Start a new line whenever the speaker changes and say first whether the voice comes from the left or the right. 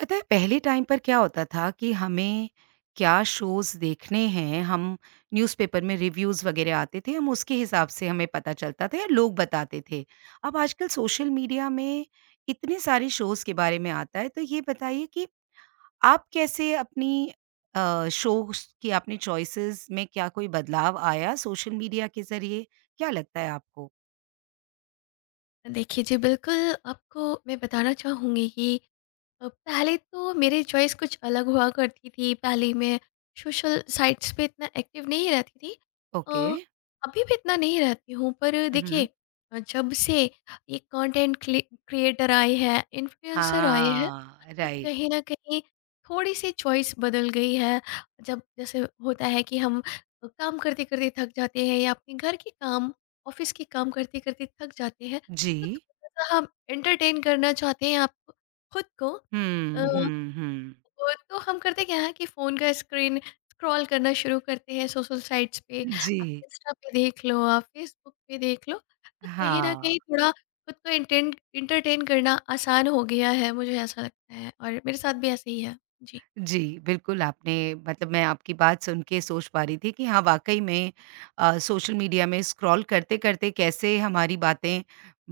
right: पता है पहले टाइम पर क्या होता था कि हमें क्या शोज़ देखने हैं, हम न्यूज़पेपर में रिव्यूज़ वगैरह आते थे, हम उसके हिसाब से हमें पता चलता था या लोग बताते थे। अब आजकल सोशल मीडिया में इतने सारे शोज़ के बारे में आता है, तो ये बताइए कि आप कैसे अपनी शोज़ की आपने चॉइसेस में क्या कोई बदलाव आया सोशल मीडिया के ज़रिए? क्या लगता है आपको?
left: देखिए जी बिल्कुल। आपको मैं बताना चाहूँगी कि पहले तो मेरी चॉइस कुछ अलग हुआ करती थी। पहले मैं सोशल साइट्स पे इतना एक्टिव नहीं रहती थी। अ,
right: ओके।
left: अभी भी इतना नहीं रहती हूँ पर
right: हुँ,
left: देखिए,
right: हुँ।
left: जब से ये कंटेंट क्लि क्रिएटर आए हैं, इन्फ्लुएंसर आए हैं,
right: हाँ,
left: तो
right: राइट।
left: कहीं न कहीं थोड़ी-सी चॉइस बदल गई है। जब जैसे होता है कि हम काम करते-करते थक जाते हैं या अपने घर के काम, ऑफ़िस के काम करते-करते थक जाते हैं,
right: जी।
left: तो थोड़ा-सा हम एंटरटेन करना चाहते हैं आप खुद को। अ,
right: हुँ, हुँ, हुँ।
left: वो तो हम करते क्या है कि फ़ोन का स्क्रीन स्क्रॉल करना शुरू करते हैं सोशल साइट्स पे। आप
right: जी,
left: इंस्टा पे देख लो, आप फेसबुक पे देख लो। तो कहीं न
right: हाँ,
left: कहीं थोड़ा खुद को एंटेन एंटरटेन करना आसान हो गया है, मुझे ऐसा लगता है और मेरे साथ भी ऐसे ही है। जी।
right: जी, बिल्कुल आपने मतलब मैं आपकी बात सुन के सोच पा रही थी कि हाँ, वाक़ई में सोशल मीडिया में स्क्रॉल करते-करते कैसे हमारी बातें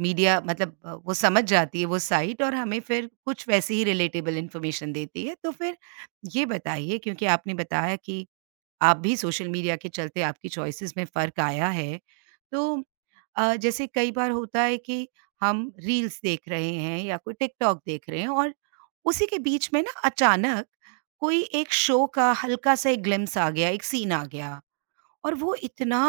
right: मीडिया मतलब वो समझ जाती है वो साइट और हमें फिर कुछ वैसी ही रिलेटेबल इन्फॉर्मेशन देती है। तो फिर ये बताइए क्योंकि आपने बताया कि आप भी सोशल मीडिया के चलते आपकी चॉइसेस में फ़र्क आया है। तो जैसे कई बार होता है कि हम रील्स देख रहे हैं या कोई टिकटॉक देख रहे हैं और उसी के बीच में ना अचानक कोई एक शो का हल्का सा एक ग्लिम्प्स आ गया, एक सीन आ गया और वो इतना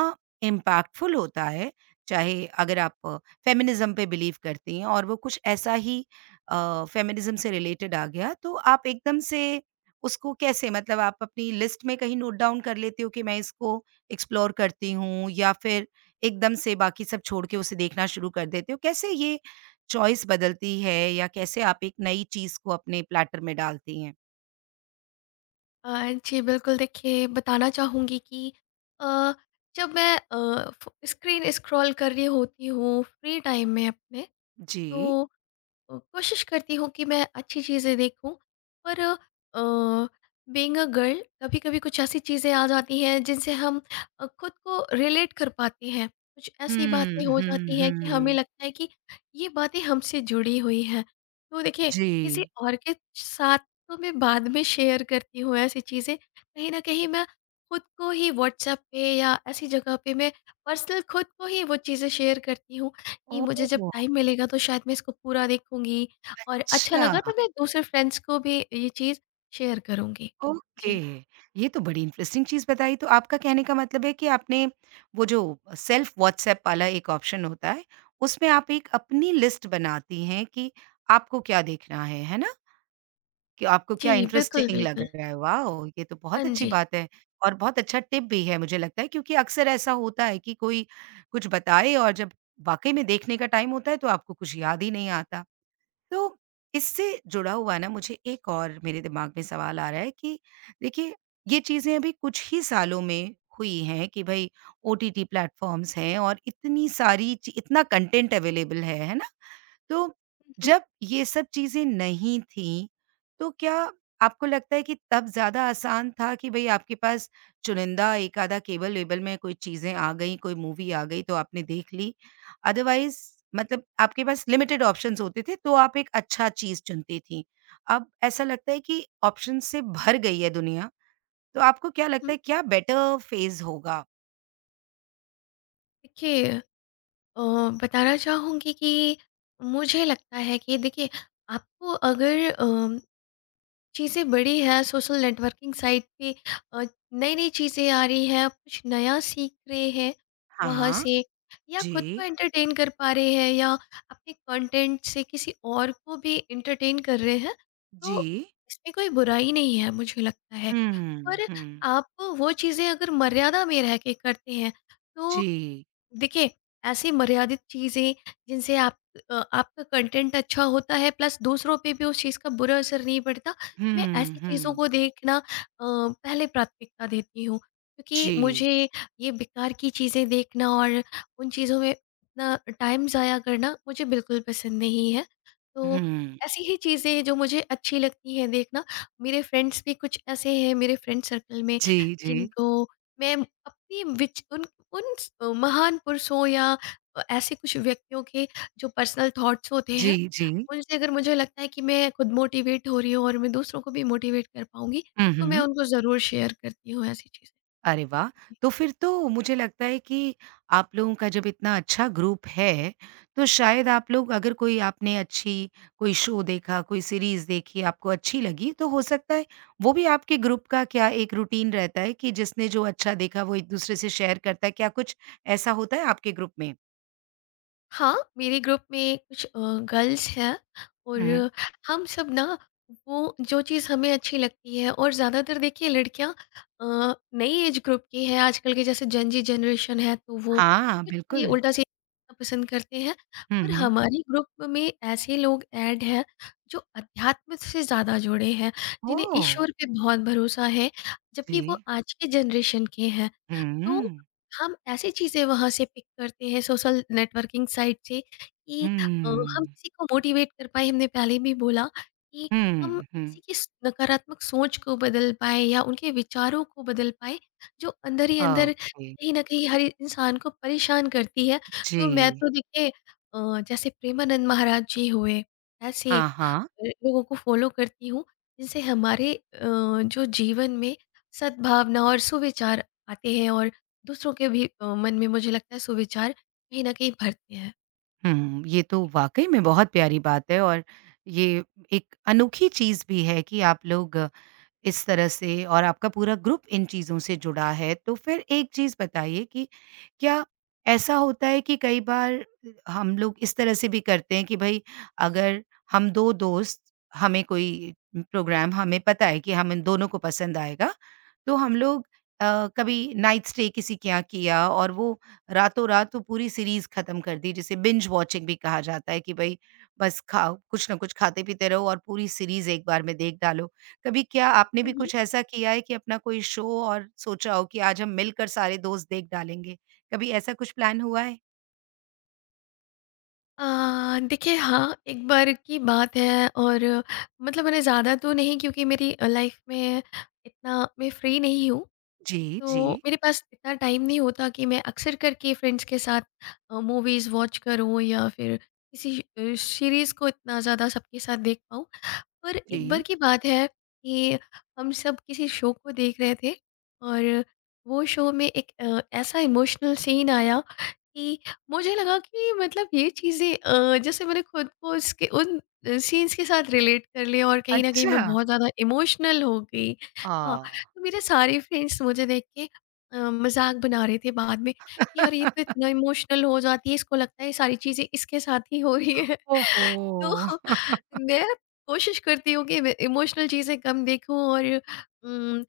right: इम्पैक्टफुल होता है, चाहे अगर आप फेमिनिज़्म पे बिलीव करती हैं और वो कुछ ऐसा ही फेमिनिज़्म से रिलेटेड आ गया, तो आप एकदम से उसको कैसे मतलब आप अपनी लिस्ट में कहीं नोट डाउन कर लेते हो कि मैं इसको एक्सप्लोर करती हूँ या फिर एकदम से बाकी सब छोड़ के उसे देखना शुरू कर देते हो? कैसे ये चॉइस बदलती है या कैसे आप एक नई चीज़ को अपने प्लैटर में डालती हैं?
left: जी, बिल्कुल। देखिए, बताना चाहूँगी कि अ, जब मैं फ़ो स्क्रीन स्क्रॉल कर रही होती हूँ फ्री टाइम में अपने,
right: जी।
left: तो कोशिश करती हूँ कि मैं अच्छी चीज़ें देखूं, पर बीइंग अ गर्ल कभी कभी कुछ ऐसी चीज़ें आ जाती हैं जिनसे हम खुद को रिलेट कर पाते हैं। कुछ ऐसी
right: हुँ,
left: बातें हो
right: हुँ,
left: जाती हैं कि हमें
right: हुँ।
left: लगता है कि ये बातें हमसे जुड़ी हुई हैं। तो देखिए, किसी
right: जी।
left: और के साथ तो मैं बाद में शेयर करती हूँ, ऐसी चीज़ें कहीं ना कहीं मैं खुद को ही व्हाट्सएप पे या ऐसी जगह पे मैं पर्सनल खुद को ही वो चीज़ें शेयर करती हूँ कि मुझे जब
right: ओह!
left: टाइम मिलेगा तो शायद मैं इसको पूरा देखूँगी और अच्छा
right: अच्छा,
left: लगा तो मैं दूसरे फ्रेंड्स को भी ये चीज़ शेयर करूँगी।
right: ओके।
left: जी।
right: ये तो बड़ी इंटरेस्टिंग चीज़ बताई। तो आपका कहने का मतलब है कि आपने वो जो सेल्फ व्हाट्सएप वाला एक ऑप्शन होता है, उसमें आप एक अपनी लिस्ट बनाती हैं कि आपको क्या देखना है ना? कि आपको
left: जी,
right: क्या
left: बिल्कुल,
right: इंटरेस्टिंग लग
left: बिल्कुल।
right: रहा है। वाओ! ये तो
left: हाँ
right: बहुत अच्छी
left: जी।
right: बात है और बहुत अच्छा टिप भी है मुझे लगता है क्योंकि अक्सर ऐसा होता है कि कोई कुछ बताए और जब वाक़ई में देखने का टाइम होता है तो आपको कुछ याद ही नहीं आता। तो इससे जुड़ा हुआ ना मुझे एक और मेरे दिमाग में सवाल आ रहा है कि देखिए ये चीज़ें अभी कुछ ही सालों में हुई हैं कि भई ओटीटी प्लेटफ़ॉर्म्स हैं और इतनी सारी ची इतना कंटेंट अवेलेबल है ना? तो
left: हुँ,
right: जब ये सब चीज़ें नहीं थीं, तो क्या आपको लगता है कि तब ज़्यादा आसान था कि भई आपके पास चुनिंदा एक-आधा केबल-वेबल में कोई चीज़ें आ गईं, कोई मूवी आ गई तो आपने देख ली। अदरवाइज़ मतलब आपके पास लिमिटेड ऑप्शंस होते थे तो आप एक अच्छा चीज़ चुनती थीं। अब ऐसा लगता है कि ऑप्शंस से भर गई है दुनिया, तो आपको क्या लगता
left: हुँ।
right: है क्या बेटर फ़ेज़ होगा?
left: देखिए, अ, बताना चाहूँगी कि मुझे लगता है कि देखिए, आपको अगर चीज़ें बड़ी हैं सोशल नेटवर्किंग साइट पे, अ, नई-नई चीज़ें आ रही हैं, कुछ नया सीख रहे हैं वहाँ
right: हाँ,
left: से या खुद को
right: जी,
left: एंटरटेन कर पा रहे हैं या अपने कंटेंट से किसी और को भी एंटरटेन कर रहे हैं,
right: जी।
left: तो इसमें कोई बुराई नहीं है मुझे लगता है।
right: हुँ,
left: पर
right: हुँ।
left: आप वो चीज़ें अगर मर्यादा में रह के करते हैं, तो
right: जी।
left: देखिए, ऐसी मर्यादित चीज़ें जिनसे आप, आपका कंटेंट अच्छा होता है प्लस दूसरों पे भी उस चीज़ का बुरा असर नहीं पड़ता। मैं
right: हुँ,
left: ऐसी चीज़ों
right: हुँ।
left: को देखना पहले प्राथमिकता देती हूँ क्योंकि मुझे
right: जी।
left: ये बेकार की चीज़ें देखना और उन चीज़ों में इतना टाइम ज़ाया करना मुझे बिल्कुल पसंद नहीं है। तो
right: हुँ।
left: ऐसी ही चीज़ें हैं जो मुझे अच्छी लगती हैं देखना। मेरे फ्रेंड्स भी कुछ ऐसे हैं मेरे फ्रेंड सर्कल में
right: जी, जी।
left: जिनको मैं अपनी विच उन उन स- अ, महान पुरुषों या ऐसे कुछ व्यक्तियों के जो पर्सनल थॉट्स होते
right: जी,
left: हैं
right: जी।
left: उनसे अगर मुझे लगता है कि मैं खुद मोटिवेट हो रही हूँ और मैं दूसरों को भी मोटिवेट कर पाऊंगी,
right: हुँ,
left: तो मैं
right: हुँ।
left: उनको ज़रूर शेयर करती हूँ ऐसी चीज़ें।
right: अरे वाह! तो फिर तो मुझे लगता है कि आप लोगों का जब इतना अच्छा ग्रुप है, तो शायद आप लोग अगर कोई आपने अच्छी कोई शो देखा, कोई सीरीज़ देखी, आपको अच्छी लगी, तो हो सकता है वो भी आपके ग्रुप का क्या एक रूटीन रहता है कि जिसने जो अच्छा देखा वो एक-दूसरे से शेयर करता है, क्या कुछ ऐसा होता है आपके ग्रुप में?
left: हाँ, मेरे ग्रुप में कुछ गर्ल्स हैं और
right: हुँ।
left: हम सब ना वो जो चीज़ हमें अच्छी लगती है, और ज़्यादातर देखिए लड़कियाँ नई एज ग्रुप की है आजकल के, जैसे जेन जी जनरेशन है तो वो
right: हाँ,
left: कुछ भी
right: बिल्कुल।
left: उल्टा सीधा पसंद करते हैं।
right: हुँ,
left: पर
right: हुँ।
left: हमारे ग्रुप में ऐसे लोग ऐड हैं जो अध्यात्म से ज़्यादा जुड़े हैं, जिन्हें
right: ओह!
left: ईश्वर पे बहुत भरोसा है, जबकि
right: जी।
left: वो आज के जनरेशन के हैं। तो
right: हुँ।
left: हम ऐसी चीज़ें वहाँ से पिक करते हैं सोशल नेटवर्किंग साइट से कि हम
right: हुँ।
left: किसी को मोटिवेट कर पाए। हमने पहले भी बोला कि हम
right: हुँ, हुँ।
left: किसी की स नकारात्मक सोच को बदल पाएँ या उनके विचारों को बदल पाएँ, जो अंदर ही अंदर
right: ओके,
left: कहीं न कहीं हर इंसान को परेशान करती है। तो मैं
right: जी।
left: तो देखिए, जैसे प्रेमानंद महाराज जी हुए, ऐसे
right: हाँ, हाँ।
left: लोगों को फॉलो करती हूँ जिनसे हमारे जो जीवन में सद्भावना और सुविचार आते हैं और दूसरों के भी मन में मुझे लगता है सुविचार कहीं न कहीं भरते हैं।
right: हुँ, ये तो वाक़ई में बहुत प्यारी बात है और ये एक अनोखी चीज़ भी है कि आप लोग इस तरह से और आपका पूरा ग्रुप इन चीज़ों से जुड़ा है, तो फिर एक चीज़ बताइए कि क्या ऐसा होता है कि कई बार हम लोग इस तरह से भी करते हैं कि भई अगर हम 2 दोस्त हमें कोई प्रोग्राम हमें पता है कि हम इन दोनों को पसंद आएगा, तो हम लोग कभी नाइट स्टे किसी के यहाँ किया और वो रातों-रात वो पूरी सीरीज़ खत्म कर दी जिसे बिंज वॉचिंग भी कहा जाता है कि भई बस खाओ, कुछ ना कुछ खाते-पीते रहो और पूरी सीरीज़ एक बार में देख डालो। कभी क्या आपने
left: हुँ,
right: भी
left: हुँ।
right: कुछ ऐसा किया है कि अपना कोई शो और सोचा हो कि आज हम मिलकर सारे दोस्त देख डालेंगे? कभी ऐसा कुछ प्लान हुआ है?
left: देखिए, हाँ, एक बार की बात है। और मतलब मैंने ज़्यादा तो नहीं, क्योंकि मेरी लाइफ में इतना मैं फ्री नहीं हूँ,
right: जी, जी,
left: तो मेरे पास इतना टाइम नहीं होता कि मैं अक्सर करके फ्रेंड्स के साथ मूवीज़ वॉच करूँ या फिर किसी सीरीज़ को इतना ज़्यादा सबके साथ देख पाऊँ। पर
right: जी।
left: एक बार की बात है कि हम सब किसी शो को देख रहे थे और वो शो में एक ऐसा इमोशनल सीन आया कि मुझे लगा कि मतलब ये चीज़ें, जैसे मैंने खुद को उसके उन सीन्स के साथ रिलेट कर लिया और कहीं न कहीं
right: अच्छा।
left: मैं बहुत ज़्यादा इमोशनल हो गई।
right: आ,
left: हाँ, तो मेरे सारे फ्रेंड्स मुझे देख के मज़ाक बना रहे थे बाद में कि यार ये तो इतना इमोशनल हो जाती है, इसको लगता है ये सारी चीज़ें इसके साथ ही हो रही है।
right: ओहो!
left: तो मैं कोशिश करती हूँ कि इमोशनल चीज़ें कम देखूँ और उम,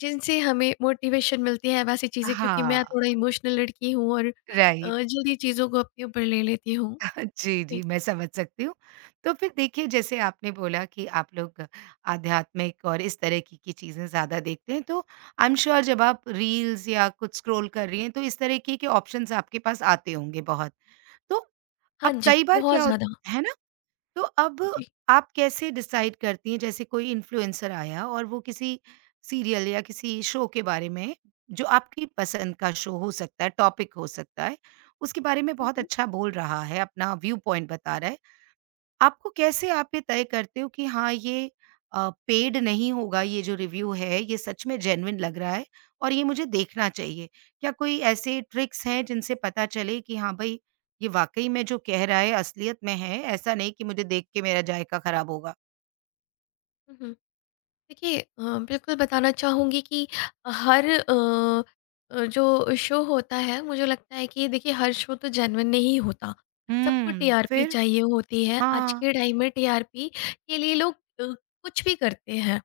left: जिनसे हमें मोटिवेशन मिलती है वैसी चीज़ें, क्योंकि
right: हाँ।
left: मैं थोड़ा इमोशनल लड़की हूँ और
right: राइट।
left: जल्दी चीज़ों को अपने ऊपर ले लेती हूँ।
right: जी,
left: जी।
right: जी, मैं समझ सकती हूँ। तो फिर देखिए जैसे आपने बोला कि आप लोग आध्यात्मिक और इस तरह की चीज़ें ज़्यादा देखते हैं तो आई एम श्योर जब आप रील्स या कुछ स्क्रॉल कर रही हैं तो इस तरह के ऑप्शंस आपके पास आते होंगे बहुत। तो
left: हाँ
right: अब
left: जी,
right: कई बार
left: बहुत
right: क्या होत
left: ज़्यादा।
right: है ना? तो अब
left: जी।
right: आप कैसे डिसाइड करती हैं जैसे कोई इन्फ्लुएंसर आया और वो किसी सीरियल या किसी शो के बारे में जो आपकी पसंद का शो हो सकता है, टॉपिक हो सकता है, उसके बारे में
left: हुँ,
right: बहुत
left: हुँ।
right: अच्छा बोल रहा है, अपना व्यू पॉइंट बता रहा है। आपको कैसे आप ये तय करते हो कि हाँ ये पेड नहीं होगा ये जो रिव्यू है ये सच में जेन्युइन लग रहा है और ये मुझे देखना चाहिए? क्या कोई ऐसे ट्रिक्स हैं जिनसे पता चले कि हाँ भई ये वाक़ई में जो कह रहा है असलियत में है, ऐसा नहीं कि मुझे देख के मेरा जायका ख़राब होगा?
left: हुँ, हुँ। देखिए, बिल्कुल बताना चाहूँगी कि हर जो शो होता है मुझे लगता है कि देखिए, हर शो तो जेन्युइन नहीं होता। सबको
right: हुँ,
left: टीआरपी
right: फिर?
left: चाहिए होती है। आज
right: हाँ।
left: के टाइम में टीआरपी के लिए लोग अ, कुछ भी करते हैं।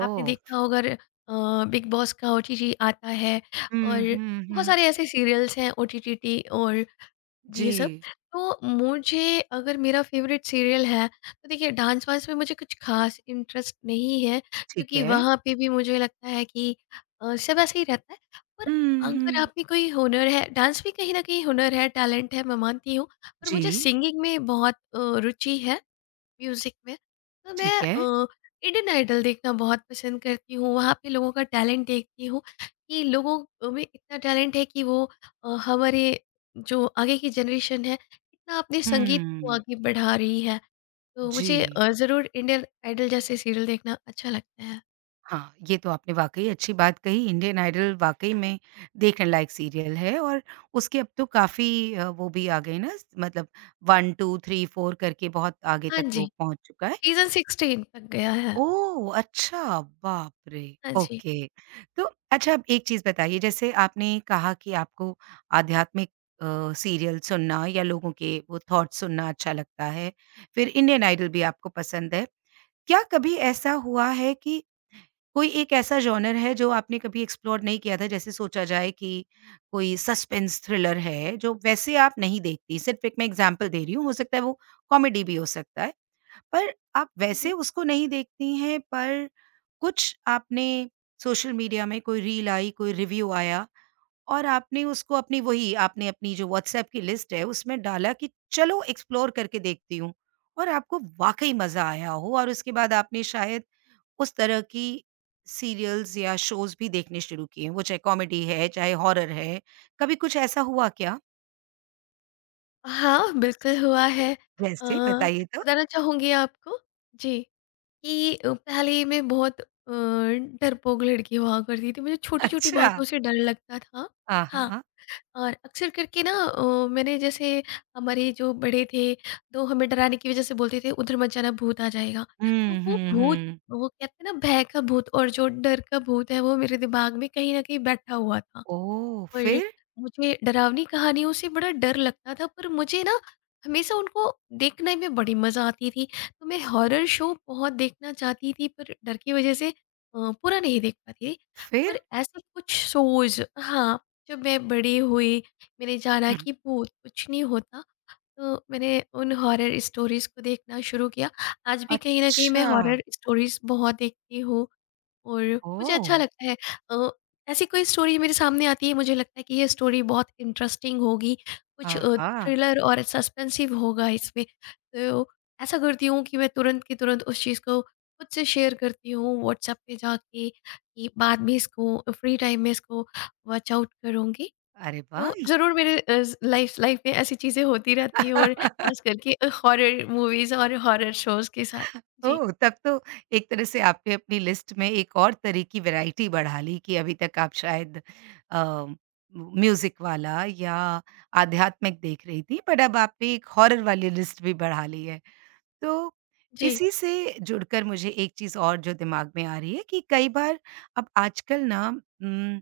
left: आपने देखा होगा, अ, बिग बॉस का ओटीटी आता है और
right: हुँ, हुँ,
left: बहुत
right: हुँ।
left: सारे ऐसे सीरियल्स हैं ओटीटी, और ये सब।
right: जी,
left: तो मुझे अगर मेरा फेवरेट सीरियल है तो देखिए, डांस वांस में मुझे कुछ खास इंटरेस्ट नहीं है
right: ठीक
left: क्योंकि
right: है।
left: वहाँ पे भी मुझे लगता है कि सब ऐसे ही रहता है। पर
right: हुँ,
left: अगर
right: हुँ।
left: आप में कोई हुनर है, डांस भी कहीं ना कहीं हुनर है, टैलेंट है, मैं मानती हूँ, पर मुझे
right: जी,
left: सिंगिंग में बहुत रुचि है, म्यूज़िक में। तो मैं
right: ठीक है।
left: इंडियन आइडल देखना बहुत पसंद करती हूँ, वहाँ पे लोगों का टैलेंट देखती हूँ कि लोगों में इतना टैलेंट है कि वो हमारे जो आगे की जनरेशन है, इतना अपने संगीत को
right: हुँ,
left: आगे बढ़ा रही है। तो
right: जी।
left: मुझे ज़रूर इंडियन आइडल जैसे सीरियल देखना अच्छा लगता है।
right: हाँ, ये तो आपने वाक़ई अच्छी बात कही, इंडियन आइडल वाक़ई में देखने लायक सीरियल है और उसके अब तो काफ़ी वो भी आ गए ना मतलब 1, 2, 3, 4 करके बहुत आगे
left: हाँ
right: तक
left: जी,
right: वो पहुँच चुका है।
left: सीज़न 16 तक गया है।
right: ओह! अच्छा, बाप रे!
left: हाँ जी।
right: ओके। तो अच्छा आप एक चीज़ बताइए जैसे आपने कहा कि आपको आध्यात्मिक सीरियल सुनना या लोगों के वो थॉट्स सुनना अच्छा लगता है, फिर इंडियन आइडल भी आपको पसंद है। क्या कभी ऐसा हुआ है कि कोई एक ऐसा जॉनर है जो आपने कभी एक्सप्लोर नहीं किया था जैसे सोचा जाए कि कोई सस्पेंस थ्रिलर है जो वैसे आप नहीं देखती सिर्फ एक मैं एग्जांपल दे रही हूँ हो सकता है वो कॉमेडी भी हो सकता है पर आप
left: हुँ,
right: वैसे
left: हुँ।
right: उसको नहीं देखती हैं पर कुछ आपने सोशल मीडिया में कोई रील आई कोई रिव्यू आया और आपने उसको अपनी वही आपने अपनी जो व्हाट्सएप की लिस्ट है उसमें डाला कि चलो एक्सप्लोर करके देखती हूँ और आपको वाकई मजा आया हो और उसके बाद आपने शायद उस तरह की सीरियल्स या शोज़ भी देखने शुरू किए, वो चाहे कॉमेडी है, चाहे हॉरर है। कभी कुछ ऐसा हुआ क्या?
left: हाँ, बिल्कुल हुआ है।
right: जैसे बताइए तो?
left: बताना चाहूँगी आपको। जी। कि पहले मैं बहुत डरपोक लड़की हुआ करती थी, मुझे छोटी-छोटी
right: अच्छा।
left: बातों से डर लगता था। हाँ,
right: आहा!
left: और अक्सर करके ना मैंने जैसे, हमारे जो बड़े थे तो हमें डराने की वज़ह से बोलते थे उधर मत जाना भूत आ जाएगा। तो
right: हुँ,
left: वो
right: हुँ,
left: भूत,
right: हुँ।
left: वो कहते हैं ना भय का भूत, और जो डर का भूत है वो मेरे दिमाग में कहीं न कहीं बैठा हुआ था।
right: ओह!
left: और
right: फिर?
left: मुझे डरावनी कहानियों से बड़ा डर लगता था, पर मुझे ना हमेशा उनको देखने में बड़ी मज़ा आती थी। तो मैं हॉरर शो बहुत देखना चाहती थी, पर डर की वज़ह से पूरा नहीं देख पाती थी। पर
right: फिर?
left: ऐसे कुछ शोज़, हाँ, जब मैं बड़ी हुई मैंने जाना
right: हुँ।
left: कि भूत कुछ नहीं होता, तो मैंने उन हॉरर स्टोरीज़ को देखना शुरू किया। आज भी कहीं न कहीं मैं
right: अच्छा।
left: हॉरर स्टोरीज़ बहुत देखती हूँ और मुझे अच्छा
right: ओह!
left: लगता है। अ, ऐसी कोई स्टोरी मेरे सामने आती है, मुझे लगता है कि ये स्टोरी बहुत इंटरेस्टिंग होगी, कुछ
right: आहा!
left: थ्रिलर और सस्पेंसिव होगा इसमें। तो ऐसा करती हूँ कि मैं तुरंत की तुरंत उस चीज़ को खुद से शेयर करती हूँ व्हाट्सएप पे जाके कि बाद में इसको फ्री टाइम में इसको वॉच आउट करूँगी।
right: अरे
left: तो
right: वाह!
left: ज़रूर मेरे अ, ज़ लाइफ लाइफ में ऐसी चीज़ें होती रहती हैं, और ख़ास करके हॉरर मूवीज़ और हॉरर शोज़ के साथ। जी,
right: ओह! तब तो एक तरह से आपने अपनी लिस्ट में एक और तरह की वैराइटी बढ़ा ली कि अभी तक आप शायद अ, म्यूज़िक वाला या आध्यात्मिक देख रही थी, बट अब आपने एक हॉरर वाली लिस्ट भी बढ़ा ली है। तो
left: जी।
right: इसी से जुड़कर मुझे एक चीज़ और जो दिमाग में आ रही है कि कई बार अब आजकल ना उम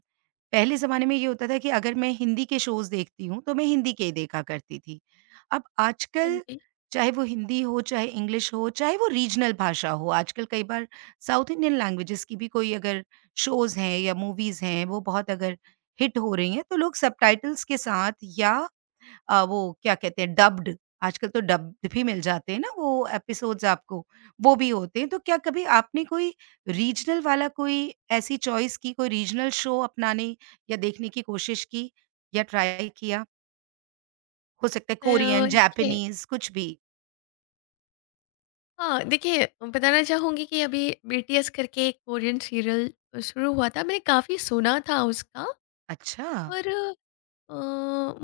right: पहले ज़माने में ये होता था कि अगर मैं हिंदी के शोज़ देखती हूँ, तो मैं हिंदी के ही देखा करती थी। अब
left: हाँ
right: आजकल
left: जी।
right: चाहे वो हिंदी हो, चाहे इंग्लिश हो, चाहे वो रीजनल भाषा हो, आजकल कई बार साउथ इंडियन लैंग्वेजेज़ की भी कोई अगर शोज़ हैं या मूवीज़ हैं, वो बहुत अगर हिट हो रही हैं, तो लोग सबटाइटल्स के साथ या वो क्या कहते हैं डब्ड आजकल तो डब्ड भी मिल जाते हैं ना वो एपिसोड्स आपको, वो भी होते हैं। तो क्या कभी आपने कोई रीजनल वाला कोई ऐसी चॉइस की, कोई रीजनल शो अपनाने या देखने की कोशिश की या ट्राई किया? हो सकता है कोरियन,
left: देखिए,
right: जापानीज़ कुछ भी?
left: हाँ, देखिए बताना चाहूँगी कि अभी बीटीएस करके एक कोरियन सीरियल शुरू हुआ था। मैंने काफ़ी सुना था उसका,
right: अच्छा।
left: पर अ,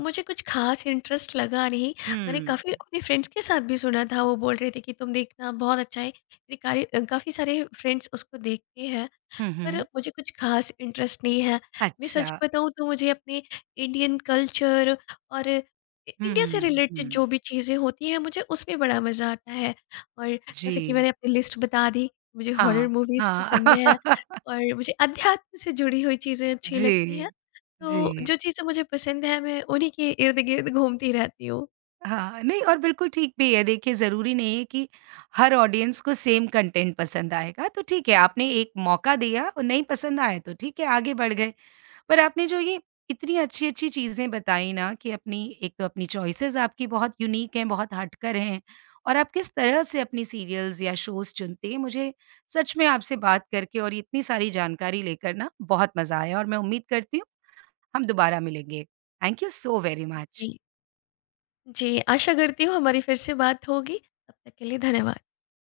left: मुझे कुछ ख़ास इंटरेस्ट लगा नहीं। मैंने
right: हुँ।
left: काफ़ी अपने फ्रेंड्स के साथ भी सुना था, वो बोल रहे थे कि तुम देखना, बहुत अच्छा है। मेरे कारे काफ़ी सारे फ्रेंड्स उसको देखते हैं,
right: हुँ,
left: पर
right: हुँ।
left: मुझे कुछ खास इंटरेस्ट नहीं है। मैं
right: अच्छा।
left: सच बताऊँ तो मुझे अपने इंडियन कल्चर और इ इंडिया से
right: हुँ,
left: रिलेटेड जो
right: हुँ।
left: भी चीज़ें होती हैं, मुझे उसमें बड़ा मज़ा आता है। और जैसे कि
right: जी।
left: मैंने अपनी लिस्ट बता दी, मुझे हॉरर
right: हाँ,
left: मूवीज़
right: हाँ।
left: पसंद हैं और मुझे अध्यात्म से जुड़ी हुई चीज़ें अच्छी
right: जी।
left: लगती हैं।
right: जी।
left: तो जो चीज़ें मुझे पसंद हैं, मैं उन्हीं के इर्द-गिर्द घूमती रहती हूँ।
right: हाँ, नहीं और बिल्कुल ठीक भी है। देखिए, ज़रूरी नहीं है कि हर ऑडियंस को सेम कंटेंट पसंद आएगा, तो ठीक है, आपने एक मौका दिया और नहीं पसंद आया तो ठीक है, आगे बढ़ गए। पर आपने जो ये इतनी अच्छी-अच्छी चीज़ें बताई ना कि अपनी एक तो अपनी चॉइसेस आपकी बहुत यूनिक हैं, बहुत हटकर हैं और आप किस तरह से अपनी सीरियल्स या शोज़ चुनते हैं, मुझे सच में आपसे बात करके और इतनी सारी जानकारी लेकर ना बहुत मज़ा आया और मैं उम्मीद करती हूँ, हम दोबारा मिलेंगे। Thank you so very much.
left: जी, जी, आशा करती हूँ हमारी फिर से बात होगी। तब तक के लिए धन्यवाद।